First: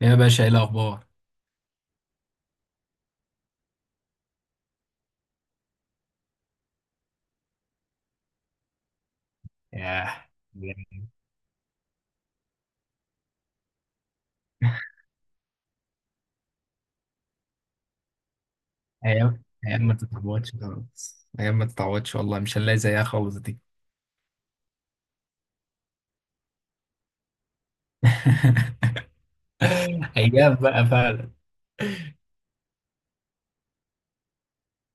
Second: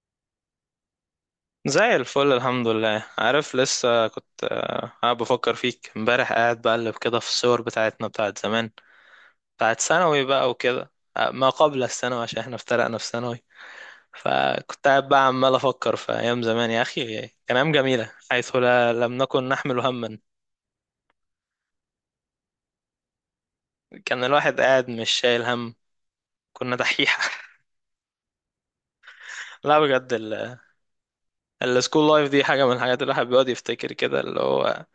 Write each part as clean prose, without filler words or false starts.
يا باشا، ايه الاخبار؟ زي الفل، الحمد لله. عارف، لسه كنت قاعد بفكر فيك امبارح، قاعد بقلب كده في الصور بتاعتنا بتاعت زمان، بتاعت ثانوي ياه، بقى وكده. بجد. ما قبل الثانوي عشان احنا افترقنا في ثانوي. فكنت قاعد بقى عمال افكر في ايام زمان يا اخي، كان ايام جميله حيث لا لم ايام، نكن نحمل ايام ما هما. تتعوضش خالص، ايام ما تتعوضش، والله مش هنلاقي زيها خالص دي. كان الواحد قاعد مش شايل هم، كنا دحيحه. لا بجد ايام بقى فعلا. السكول لايف دي حاجه من الحاجات اللي الواحد بيقعد يفتكر كده، اللي هو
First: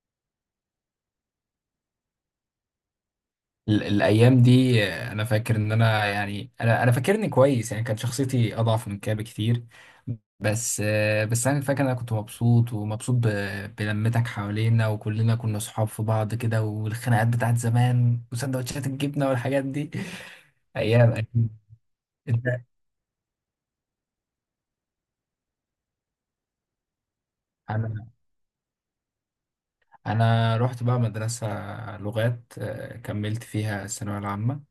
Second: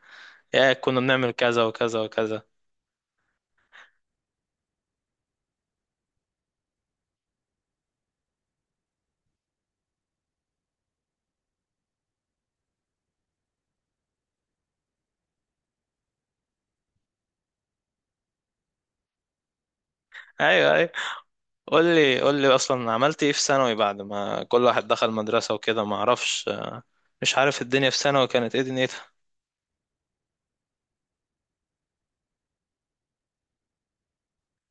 يا كنا بنعمل كذا وكذا وكذا. الايام دي، انا فاكر ان انا، يعني انا فاكرني كويس، يعني كانت شخصيتي اضعف من كده بكتير. بس انا فاكر إن انا كنت مبسوط، ومبسوط بلمتك حوالينا، وكلنا كنا صحاب في بعض كده، والخناقات بتاعت زمان وسندوتشات الجبنه والحاجات دي. ايوه أيوه. ايام اكيد. قول لي قول انت؟ لي اصلا عملت ايه في ثانوي بعد ما كل واحد دخل مدرسة وكده؟ ما اعرفش، مش عارف الدنيا في ثانوي كانت ايه دنيتها. انا رحت بقى مدرسة لغات، كملت فيها الثانوية العامة.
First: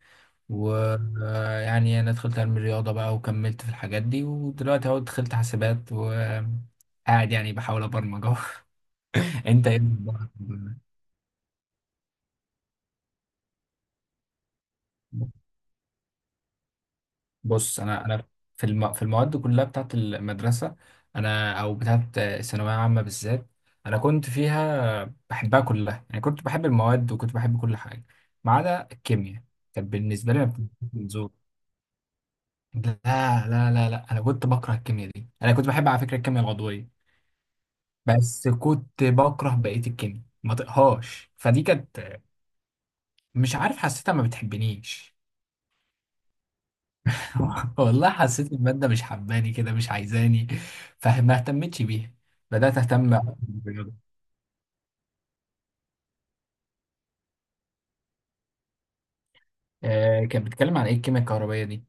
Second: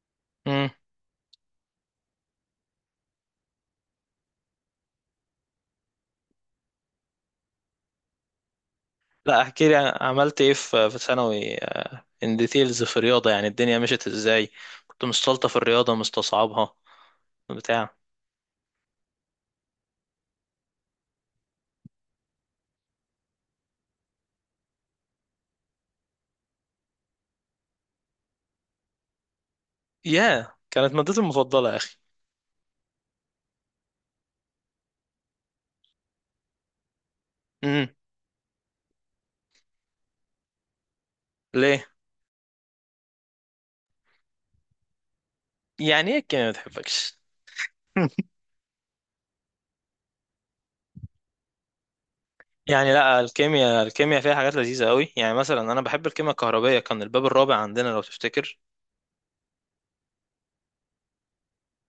امم. ويعني انا دخلت علم الرياضة بقى وكملت في الحاجات دي، ودلوقتي اهو دخلت حاسبات وقاعد يعني بحاول ابرمج اهو. لا انت احكي لي ايه عملت ايه الأخبار؟ في ثانوي، ان ديتيلز في الرياضة. يعني الدنيا مشيت ازاي؟ كنت مستلطة في الرياضة مستصعبها بص، بتاع. انا في المواد كلها بتاعت المدرسة، انا او بتاعت الثانوية العامة بالذات، انا كنت فيها بحبها كلها، يعني كنت بحب المواد وكنت بحب كل حاجة ما عدا الكيمياء. كانت بالنسبة لي ما ياه كانت مادتي بتنزلش. المفضلة يا اخي. لا لا لا، انا كنت بكره الكيمياء دي. انا كنت بحب على فكره الكيمياء العضويه، امم. بس كنت بكره بقيه الكيمياء، ما طقهاش، فدي ليه؟ كانت، مش عارف، حسيتها ما بتحبنيش. يعني ايه الكيمياء ما بتحبكش؟ والله حسيت الماده مش حباني كده، مش عايزاني، فما اهتمتش بيها. بدات يعني اهتم لا، الكيمياء بالرياضه. الكيمياء فيها حاجات لذيذة قوي. يعني مثلا انا بحب الكيمياء الكهربائية، كان الباب الرابع عندنا لو تفتكر. آه، كانت بتتكلم عن ايه الكيمياء الكهربائيه دي؟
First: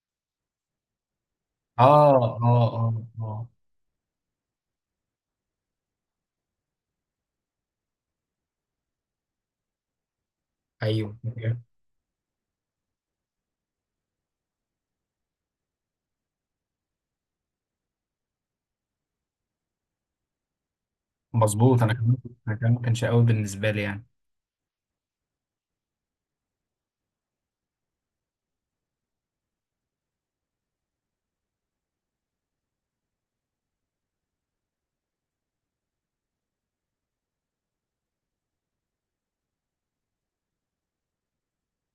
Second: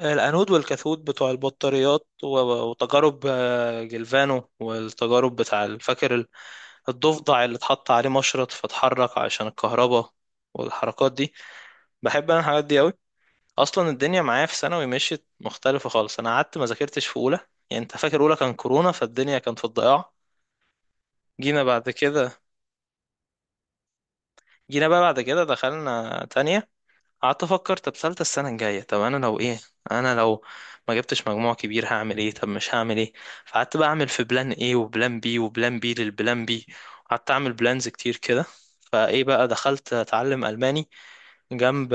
الأنود والكاثود بتوع البطاريات، اه اه اه. وتجارب، اه. جلفانو، والتجارب بتاع فاكر الضفدع اللي اتحط عليه مشرط فاتحرك عشان الكهرباء والحركات ايوه. دي. بحب انا الحاجات دي قوي. اصلا الدنيا معايا في ثانوي مشيت مختلفة خالص. انا قعدت ما ذاكرتش في اولى، يعني انت فاكر اولى كان كورونا، فالدنيا كانت في الضياع. جينا مظبوط، بعد انا كمان. كده انا كمان ما كانش قوي بالنسبه لي يعني. جينا بقى بعد كده دخلنا تانية. قعدت افكر طب ثالثه السنه الجايه، طب انا لو ما جبتش مجموع كبير هعمل ايه؟ طب مش هعمل ايه؟ فقعدت بقى اعمل في بلان ايه، وبلان بي، وبلان بي للبلان بي. قعدت اعمل بلانز كتير كده. فايه بقى، دخلت اتعلم الماني جنب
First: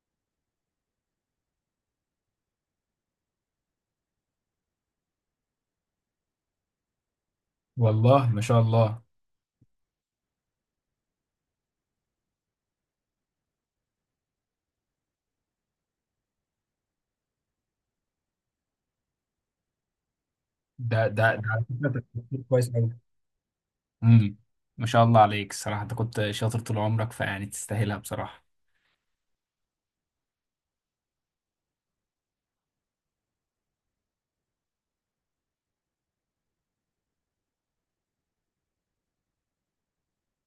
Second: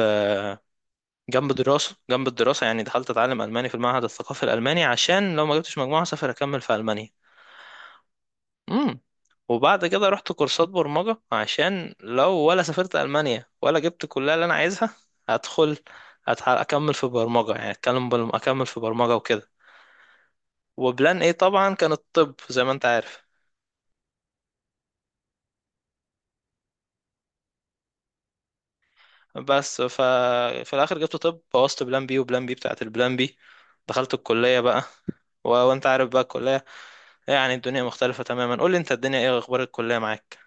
جنب الدراسه. يعني دخلت اتعلم الماني في المعهد الثقافي الالماني عشان لو ما جبتش مجموعه اسافر اكمل في المانيا. والله ما شاء امم. الله. وبعد كده رحت كورسات برمجة، عشان لو ولا سافرت ألمانيا ولا جبت الكلية اللي أنا عايزها هدخل أكمل في برمجة. يعني أكمل في برمجة وكده. ده وبلان ده إيه ده على طبعا فكرة كان الطب تفكير زي ما كويس أنت أوي. عارف. امم. ما شاء الله عليك، الصراحة انت كنت شاطر طول عمرك، فيعني تستاهلها بصراحة. بس ف... في الآخر جبت طب، بوظت بلان بي وبلان بي بتاعت البلان بي. دخلت الكلية بقى، وأنت عارف بقى الكلية. يعني الدنيا مختلفة تماما. قول لي أنت الدنيا إيه؟ أخبار الكلية معاك؟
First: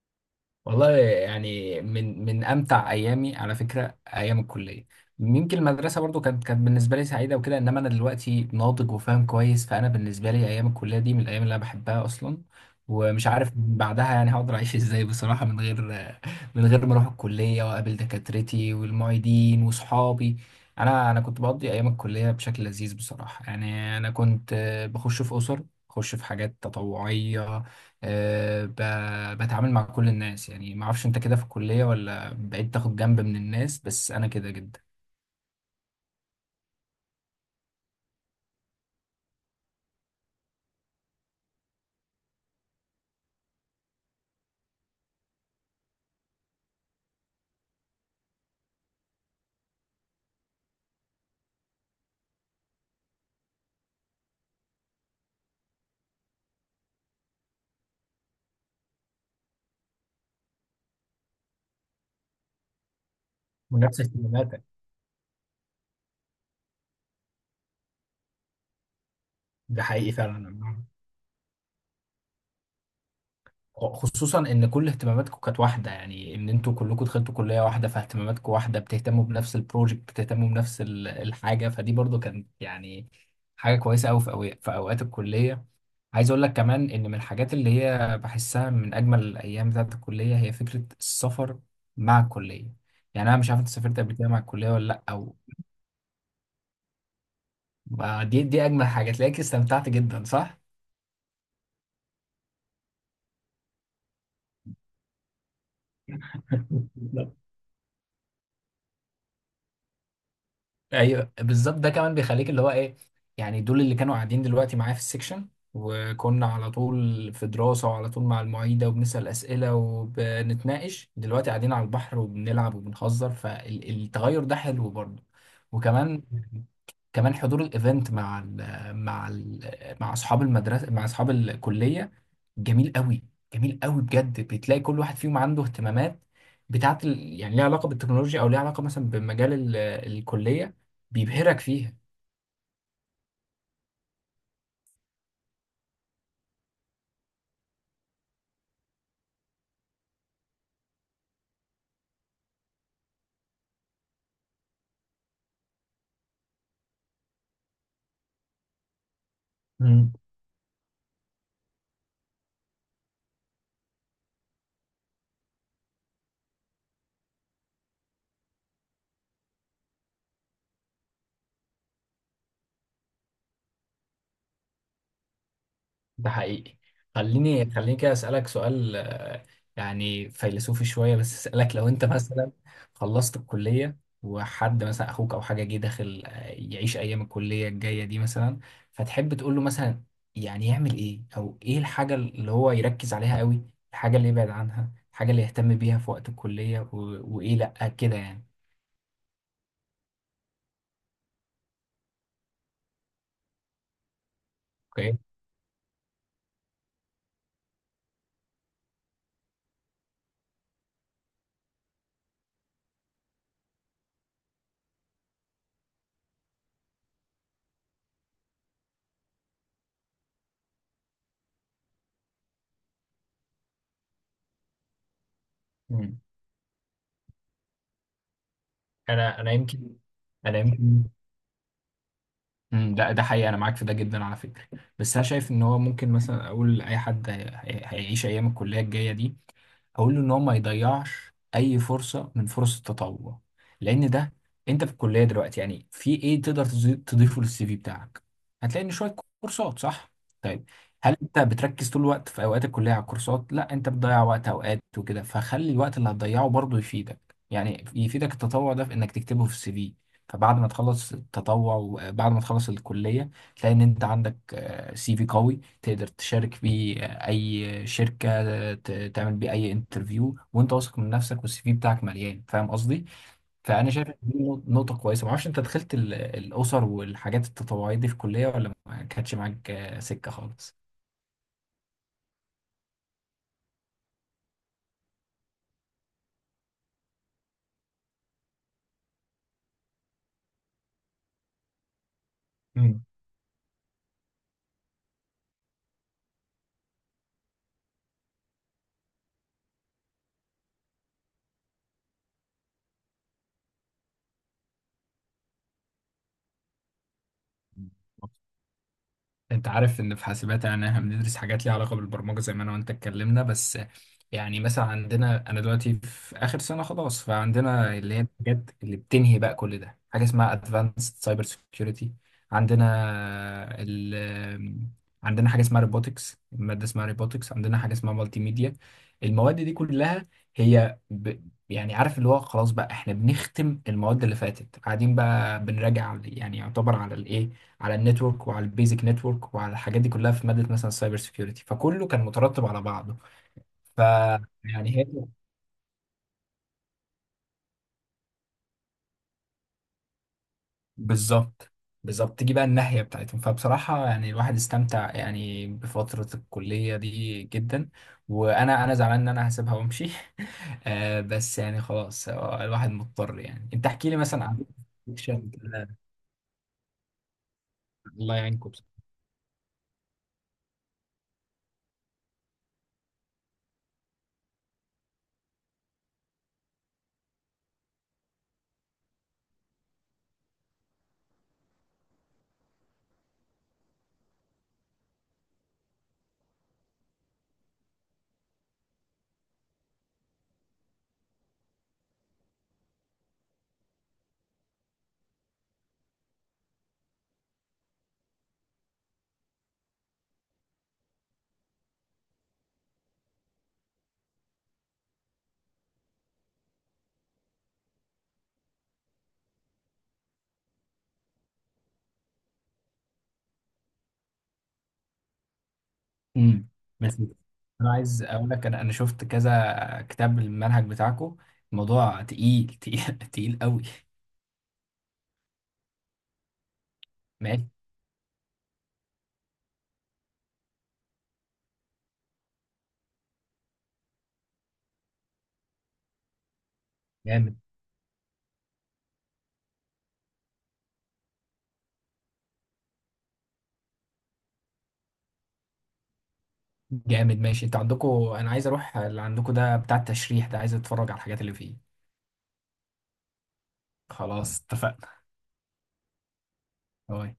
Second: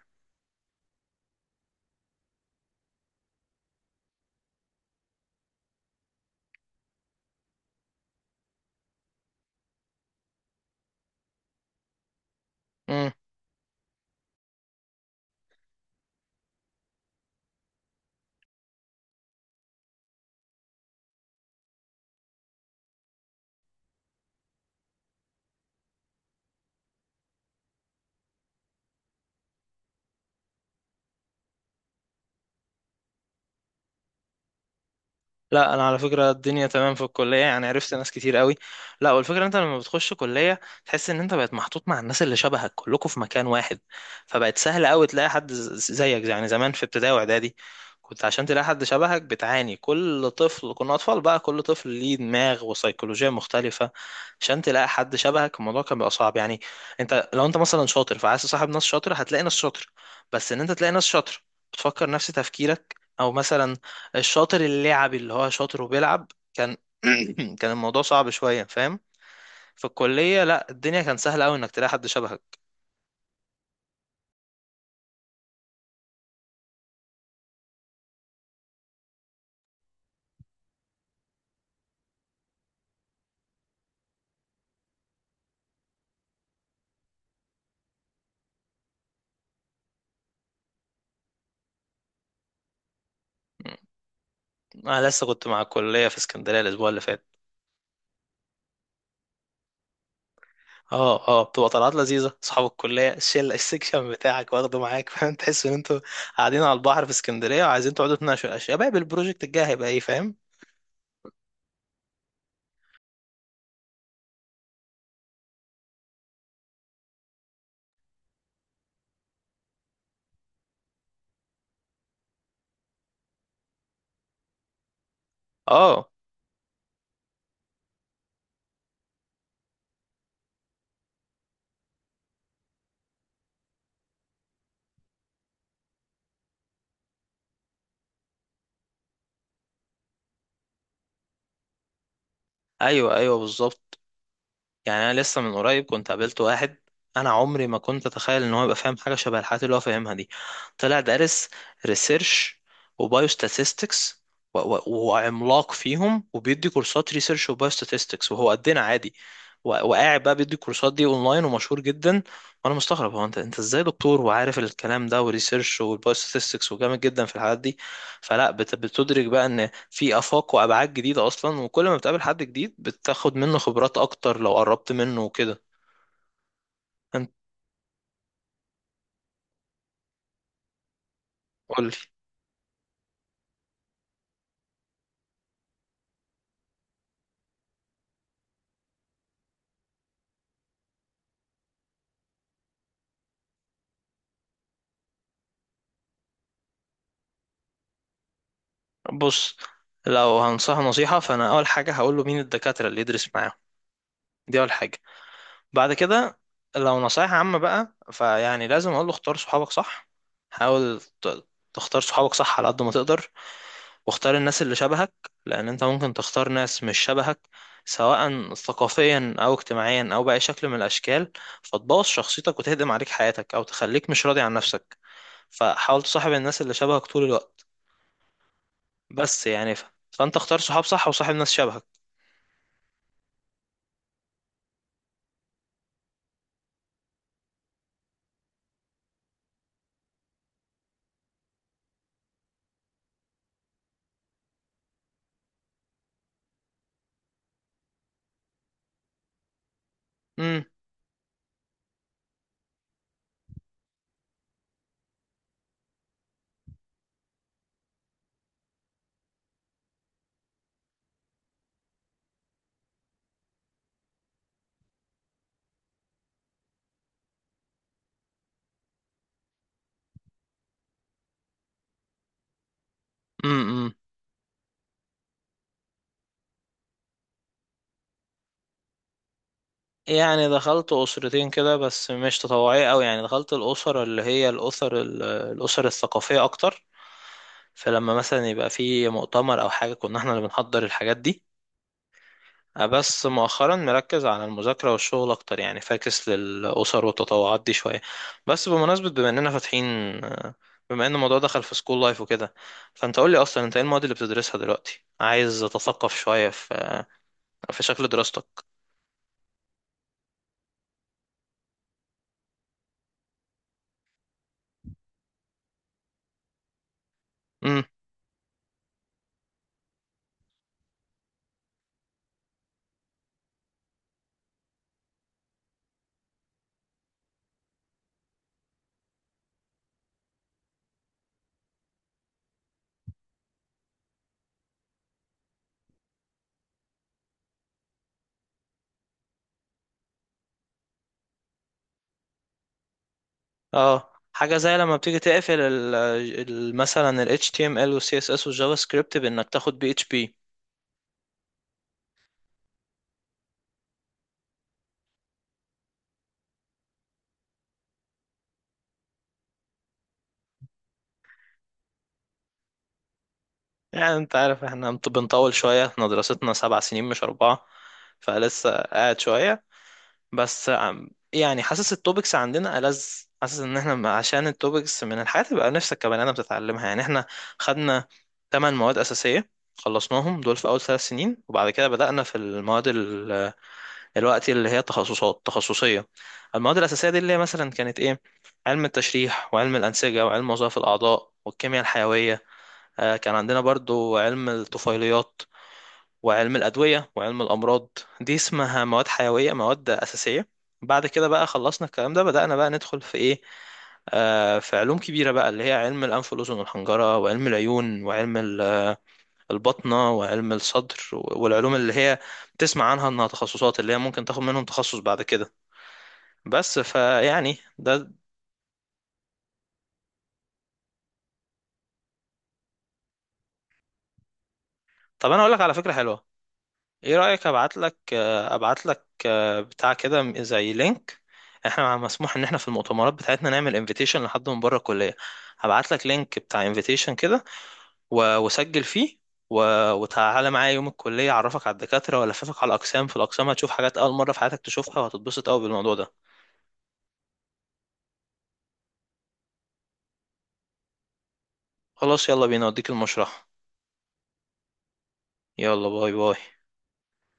والله يعني من امتع ايامي على فكره ايام الكليه. يمكن المدرسه برضو كانت بالنسبه لي سعيده وكده، انما انا دلوقتي ناضج وفاهم كويس، فانا بالنسبه لي ايام الكليه دي من الايام اللي انا بحبها اصلا. ومش عارف بعدها يعني هقدر اعيش ازاي بصراحه، من غير، من غير ما اروح الكليه واقابل دكاترتي والمعيدين وصحابي. انا كنت بقضي ايام الكليه بشكل لذيذ بصراحه، يعني انا كنت بخش في اسر، بخش في حاجات تطوعيه. أه، بتعامل مع كل الناس، يعني ما اعرفش انت كده في الكلية، ولا بقيت تاخد جنب من الناس؟ بس انا كده جدا. لا انا على فكره الدنيا تمام في الكليه، يعني عرفت ناس كتير قوي. لا، والفكره إن انت لما بتخش كليه تحس ان انت بقت محطوط مع الناس اللي شبهك كلكم في مكان واحد، فبقت سهل قوي تلاقي حد زيك. يعني زمان في ابتدائي واعدادي كنت عشان تلاقي حد شبهك بتعاني. كل طفل، كنا اطفال بقى، كل طفل ليه دماغ وسيكولوجيه مختلفه، عشان تلاقي حد شبهك الموضوع كان بيبقى صعب يعني. انت لو مثلا شاطر فعايز تصاحب ناس شاطره هتلاقي ناس شاطره. بس ان انت تلاقي ناس شاطره بتفكر نفس تفكيرك، او مثلا ونفس الشاطر اهتماماتك. اللعبي اللي هو شاطر وبيلعب، كان كان الموضوع صعب شوية، فاهم؟ ده في حقيقي الكلية فعلا. لا الدنيا كان سهلة أوي إنك تلاقي حد شبهك. خصوصا ان كل اهتماماتكم كانت واحدة، يعني ان انتوا كلكم دخلتوا كلية واحدة فاهتماماتكم واحدة، بتهتموا بنفس البروجكت، بتهتموا بنفس الحاجة، فدي برضو كانت يعني حاجة كويسة قوي في في اوقات الكلية. عايز اقول لك كمان ان من الحاجات اللي هي بحسها من اجمل الايام بتاعت الكليه هي فكره السفر مع الكليه. يعني انا مش عارف انت سافرت قبل كده مع الكليه ولا لا، أنا لسه او، كنت مع الكلية في اسكندرية الأسبوع اللي فات. ما دي دي اجمل حاجه، تلاقيك استمتعت جدا صح؟ اه اه، بتبقى طلعات لذيذة، أصحاب الكلية الشلة السكشن بتاعك واخده معاك فاهم، تحس إن أنتوا قاعدين على البحر في اسكندرية وعايزين تقعدوا تناقشوا يا شباب البروجكت الجاي هيبقى إيه، فاهم؟ ايوه بالظبط. ده كمان بيخليك اللي هو ايه، يعني دول اللي كانوا قاعدين دلوقتي معايا في السكشن، وكنا على طول في دراسة وعلى طول مع المعيدة وبنسأل أسئلة وبنتناقش، دلوقتي قاعدين على البحر وبنلعب وبنهزر، فالتغير ده حلو برضه. اه وكمان، كمان حضور الايفنت مع ال مع ال مع اصحاب المدرسه، مع اصحاب الكليه، جميل قوي. جميل قوي بجد، بتلاقي كل واحد فيهم عنده اهتمامات بتاعت يعني ليها علاقه بالتكنولوجيا، او ليها علاقه مثلا بمجال الكليه، بيبهرك فيها. أيوه أيوه بالظبط. يعني انا لسه من قريب كنت قابلت واحد، انا عمري ما كنت اتخيل ان هو يبقى فاهم حاجه شبه الحاجات اللي هو فاهمها دي. طلع دارس ريسيرش وبايوستاتستكس وعملاق فيهم، وبيدي كورسات ريسيرش وبايوستاتستكس وهو قدنا عادي. مم. وقاعد بقى بيدي الكورسات دي اونلاين ومشهور جدا. وانا مستغرب، هو انت ازاي دكتور وعارف الكلام ده، وريسيرش والبايوستاتستكس وجامد جدا في الحاجات دي. فلا بتدرك بقى ان في آفاق وأبعاد جديدة أصلا، وكل ما بتقابل حد جديد بتاخد منه خبرات أكتر لو قربت منه وكده. ده حقيقي. أنت خليني كده أسألك سؤال، يعني فيلسوفي شوية، بس أسألك، لو قولي. أنت مثلا خلصت الكلية وحد مثلا أخوك أو حاجة جه داخل، يعيش أيام الكلية الجاية دي مثلا، فتحب تقول له مثلا، يعني يعمل إيه؟ أو إيه الحاجة اللي هو يركز عليها قوي؟ الحاجة اللي يبعد عنها؟ الحاجة اللي يهتم بيها في وقت الكلية؟ وإيه لأ كده يعني؟ بص، لو هنصح نصيحة فأنا أول حاجة هقوله مين الدكاترة اللي يدرس معاهم، دي أول حاجة. أوكي. بعد كده، لو نصايح عامة بقى، فيعني لازم أقوله اختار صحابك صح. حاول ت- تختار صحابك صح على قد ما تقدر، واختار الناس اللي شبهك. لأن أنت ممكن تختار ناس مش شبهك، سواء ثقافيا أو اجتماعيا أو بأي شكل من الأشكال، فتبوظ شخصيتك وتهدم عليك حياتك، أو تخليك مش راضي عن نفسك. فحاول مم. تصاحب الناس اللي شبهك طول الوقت. أنا بس أنا يعني ف... يمكن. فأنت اختار أنا صحاب يمكن. صح وصاحب ناس شبهك. امم، ده حقيقي، انا معاك في ده جدا على فكره. بس انا شايف ان هو ممكن مثلا اقول لاي حد هيعيش ايام الكليه الجايه دي، اقول له ان هو ما يضيعش اي فرصه من فرص التطوع، لان ده، انت في الكليه دلوقتي، يعني في ايه تقدر تضيفه للسي في بتاعك؟ هتلاقي ان شويه كورسات صح. امم. طيب، هل انت بتركز طول الوقت في اوقات الكليه على الكورسات؟ لا، انت بتضيع وقت اوقات وكده، فخلي الوقت اللي هتضيعه برضه يفيدك. يعني يفيدك التطوع ده في انك تكتبه في السي في. فبعد ما تخلص التطوع وبعد ما تخلص الكلية، تلاقي إن أنت عندك سي في قوي تقدر تشارك بيه أي شركة، تعمل بيه أي انترفيو، وأنت واثق من نفسك والسي في بتاعك مليان، فاهم قصدي؟ فأنا امم. شايف إن دي نقطة كويسة. معرفش أنت دخلت الأسر والحاجات التطوعية دي في الكلية، ولا ما كانتش معاك سكة يعني خالص؟ دخلت أسرتين كده، بس مش تطوعية أوي. يعني دخلت الأسر اللي هي الأسر الثقافية أكتر، فلما مثلا يبقى في مؤتمر أو حاجة كنا احنا اللي بنحضر الحاجات دي. بس مؤخرا مركز على المذاكرة والشغل أكتر يعني، فاكس للأسر والتطوعات دي شوية. بس بمناسبة، بما إننا فاتحين، أه، بما إن الموضوع دخل في سكول لايف وكده، فأنت قولي أصلا أنت إيه المواد اللي بتدرسها دلوقتي؟ عايز أتثقف شوية في في مم. شكل دراستك. انت عارف ان في حاسبات يعني احنا بندرس حاجات ليها علاقه بالبرمجه زي ما انا وانت اتكلمنا. بس يعني مثلا عندنا، انا دلوقتي في اخر سنه خلاص، امم. فعندنا اللي هي الحاجات اللي بتنهي بقى كل ده، حاجه اسمها ادفانسد سايبر سكيورتي. عندنا ال عندنا حاجه اسمها روبوتكس، ماده اسمها روبوتكس. عندنا حاجه اسمها مالتي ميديا. المواد دي كلها هي يعني عارف اللي هو خلاص بقى احنا بنختم المواد اللي فاتت، قاعدين بقى بنراجع يعني يعتبر على الايه، على النتورك وعلى البيزك نتورك وعلى الحاجات دي كلها في ماده مثلا السايبر سيكيورتي، فكله كان مترتب على بعضه. ف اه حاجة زي لما يعني هي بتيجي تقفل مثلا ال HTML وال CSS والجافا سكريبت بإنك تاخد PHP. بالظبط، بالظبط، تيجي بقى الناحيه بتاعتهم. فبصراحه يعني الواحد استمتع يعني بفتره الكليه دي جدا، وانا، انا زعلان ان انا هسيبها وامشي. آه بس يعني خلاص، الواحد مضطر يعني. انت احكي يعني لي أنت مثلا عن عارف إحنا fiction بنطول شوية، كده. إحنا دراستنا 7 سنين مش 4. الله فلسه يعينكم. قاعد شوية. يعني حاسس التوبكس عندنا ألذ. حاسس ان احنا عشان التوبكس من الحاجات اللي بقى نفسك كبني ادم تتعلمها. يعني احنا خدنا 8 مواد اساسيه، خلصناهم دول في اول 3 سنين. وبعد كده بدأنا في المواد الوقت اللي هي تخصصات تخصصيه. المواد الاساسيه دي اللي هي مثلا كانت ايه؟ علم التشريح وعلم الانسجه وعلم وظائف الاعضاء والكيمياء الحيويه. كان عندنا برضو علم الطفيليات وعلم الأدوية وعلم الأمراض. دي اسمها مواد حيوية، مواد أساسية. بعد كده بقى خلصنا الكلام ده بدأنا بقى ندخل في إيه؟ آه في علوم كبيرة بقى، اللي هي علم الأنف والأذن والحنجرة وعلم العيون وعلم البطنة وعلم الصدر، والعلوم اللي هي بتسمع عنها إنها تخصصات اللي هي ممكن تاخد منهم تخصص بعد كده. امم، بس بس فيعني انا ده. عايز اقول لك، انا شفت كذا كتاب المنهج بتاعكم، الموضوع تقيل تقيل قوي. طب أنا أقول لك على فكرة حلوة. ايه رأيك ماشي. ابعت لك؟ ابعت لك بتاع كده زي لينك، احنا مسموح ان احنا في المؤتمرات بتاعتنا نعمل انفيتيشن لحد من بره الكلية. هبعت لك لينك بتاع انفيتيشن كده، جامد. وسجل فيه، وتعالى معايا يوم الكلية اعرفك على الدكاترة والففك على الاقسام، في الاقسام هتشوف حاجات اول مرة في حياتك تشوفها وهتتبسط قوي بالموضوع ده. جامد ماشي. انتوا عندكم، انا عايز اروح اللي عندكم ده بتاع التشريح ده، عايز اتفرج على الحاجات اللي فيه. خلاص، يلا بينا اوديك المشرحة. خلاص اتفقنا. يلا، باي باي. باي.